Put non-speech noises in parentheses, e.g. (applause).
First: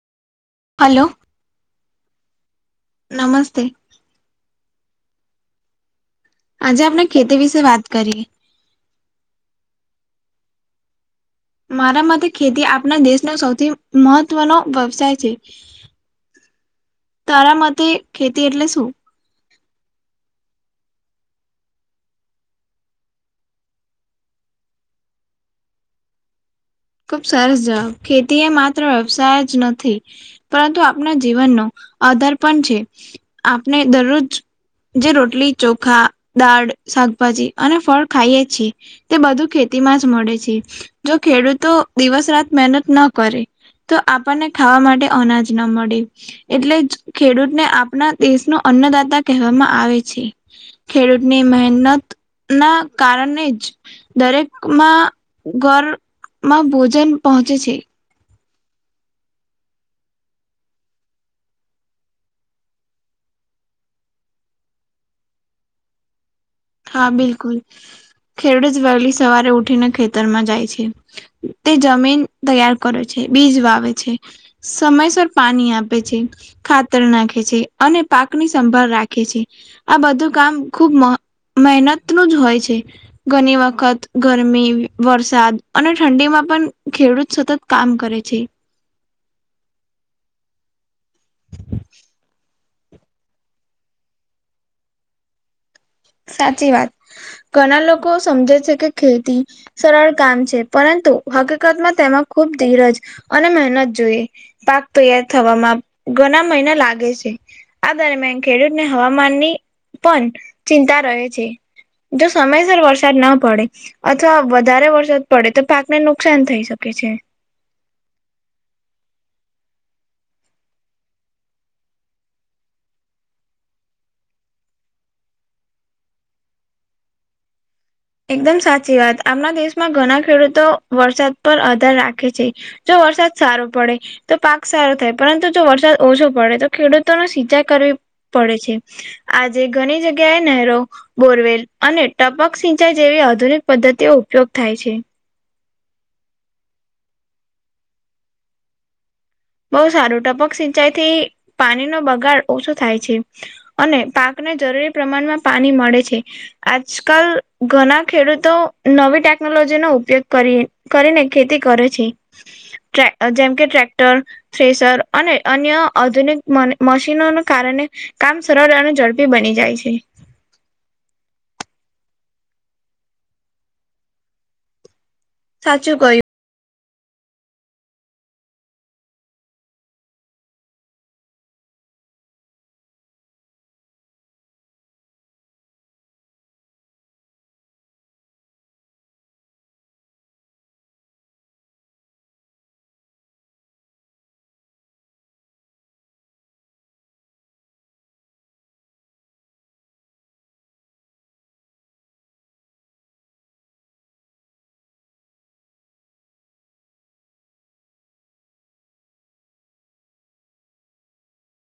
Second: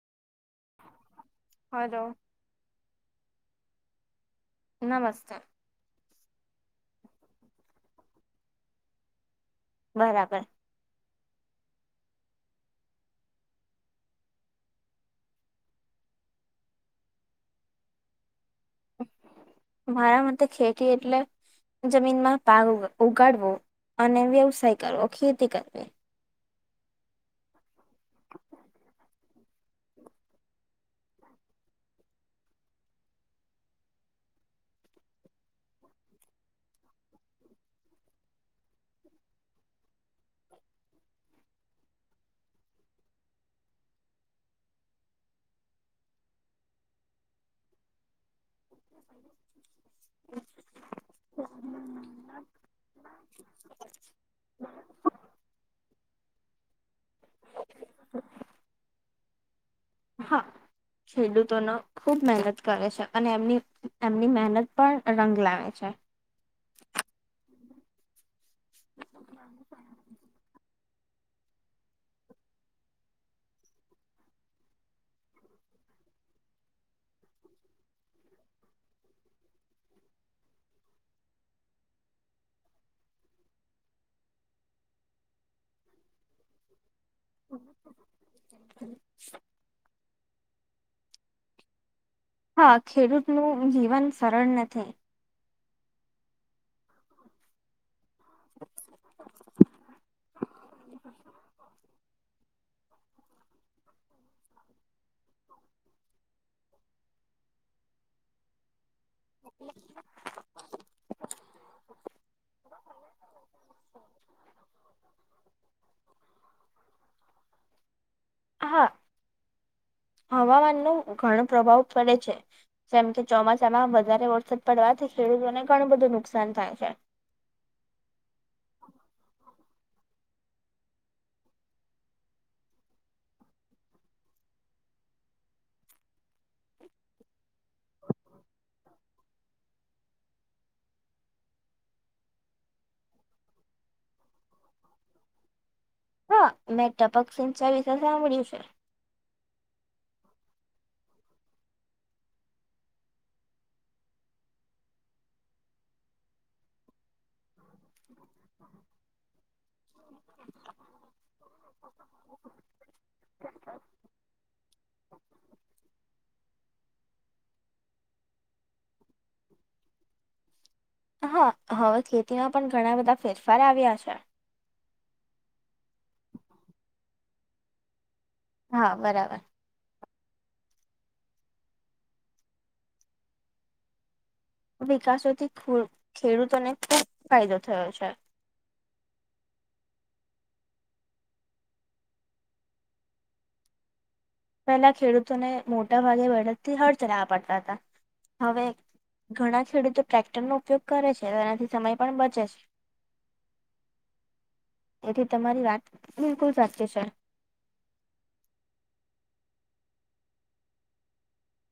Hello hello નમસ્તે નમસ્તે આજે આપણે ખેતી વિશે વાત કરીએ. બરાબર મારા માટે ખેતી આપણા દેશનો સૌથી મહત્વનો વ્યવસાય છે. તારા મતે ખેતી એટલે શું. મારા માટેતે ખેતી એટલે જમીનમાં પાક ઉગાડવો અને વ્યવસાય કરવો ખેતી કરવી ખુબ સરસ જવાબ ખેતી એ માત્ર વ્યવસાય જ નથી. પરંતુ આપના જીવનનો આધાર પણ છે આપણે દરરોજ જે રોટલી, ચોખા, દાળ, શાકભાજી અને ફળ ખાઈએ છીએ. તે બધું ખેતી માં જ મળે છે જો ખેડૂત તો દિવસ રાત મહેનત ના કરે તો આપણને ખાવા માટે અનાજ ના મળે એટલે જ ખેડૂતને આપણા દેશ ન અન્નદાતા કહેવામાં આવે છે. ખેડૂતની મહેનત ના કારણે જ દરેકમાં ઘર માં ભોજન પહોંચે છે. (inaudible) હા ખેડુંતોનો ખૂબ મહેનત કરે છે અને એમની એમની મહેનત પણ રંગ લાવે છે હા બિલકુલ ખેરડ જ વહેલી સવારે ઉઠીને ખેતી તરમાં જાય છે તે જમીન તૈયાર કરે છે બીજ વાવે છે સમયસર પાણી આપે છે ખાતર નાખે છે અને પાકની સંભાળ રાખે છે આ બધું કામ ખુબ મહ મહેનત નું જ હોય છે. ઘની વખત ગરમી વરસાદ અને ઠંડીમાં પન ખેડૂત સતત કામ કરે છે. હમ. હ હા ખેડૂતનું જીવન સરળ નથી. સાચી વાત ઘના લોકો સમજે છે કે ખેતી સરળ કામ છે પરંતુ હકીકતમાં તેમાં ખૂબ ધીરજ અને મહેનત જોઈએ. પાક તૈયાર થવામાં ઘના મહિના લાગે છે આ દરમિયાન ખેડૂત ને હવામાનની પન ચિંતા રહે છે. જો સમયસર વરસાદ ના પડે અથવા વધારે વરસાદ પડે તો પાકને નુકસાન થઈ શકે છે. હા હવામાન નો ઘણો પ્રભાવ પડે છે. જેમ કે ચોમાસામાં વધારે વરસાદ પડવાથી ખેડૂતોને ઘણું બધું નુકસાન થાય છે. એકદમ સાચી વાત આપણા દેશમાં ઘના ખેડૂતો વરસાદ પર આધાર રાખે છે. જો વરસાદ સારો પડે તો પાક સારો થાય પરંતુ જો વરસાદ ઓછો પડે તો ખેડૂતો ન સિંચાઈ કરવી પડે છે. આજે ઘણી જગ્યાએ નહેરો, બોરવેલ અને ટપક સિં ચાઈ જેવી આધુનિક પદ્ધતિઓ ઉપયોગ થાય છે. હા મે ટપક સિંચાઈ વિશે સાંભળ્યું છે. બહુ સારું ટપક સિંચાઈ થી પાનીનો બગાડ ઓછો થાય છે. અને પાકને જરૂરી પ્રમાનમાં પાની મળે છે. આજકાલ ઘના ખેડૂતો નવી ટેકનોલોજી નો ઉપયોગ કરીએ કરીને ખેતી કરે છે ટ્રે અ જેમ કે ટ્રેક્ટર થ્રેસર અને અન્ય આધુનિક મને મશીનોને કારને કામ સરળ અને ઝડપી બની જાય છે. હા હવે ખેતીમાં પન ઘણા બધા ફેરફાર આવ્યા છે. સાચું કહ્યું. હા બરાબર. વિકાસોથી ફુલ ખેડૂતોને ખૂબ ફાયદો થયો છે. પેલા ખેડૂતોને મોટા ભાગે વળતથી હળ ચલાવા પડતા હતા. હવે ઘણા ખેડૂતો ટ્રેક્ટરનો ઉપયોગ કરે છે તો એનાથી સમય પણ બચે છે. હ એથી તમારી વાત બિલકુલ સાચી છે.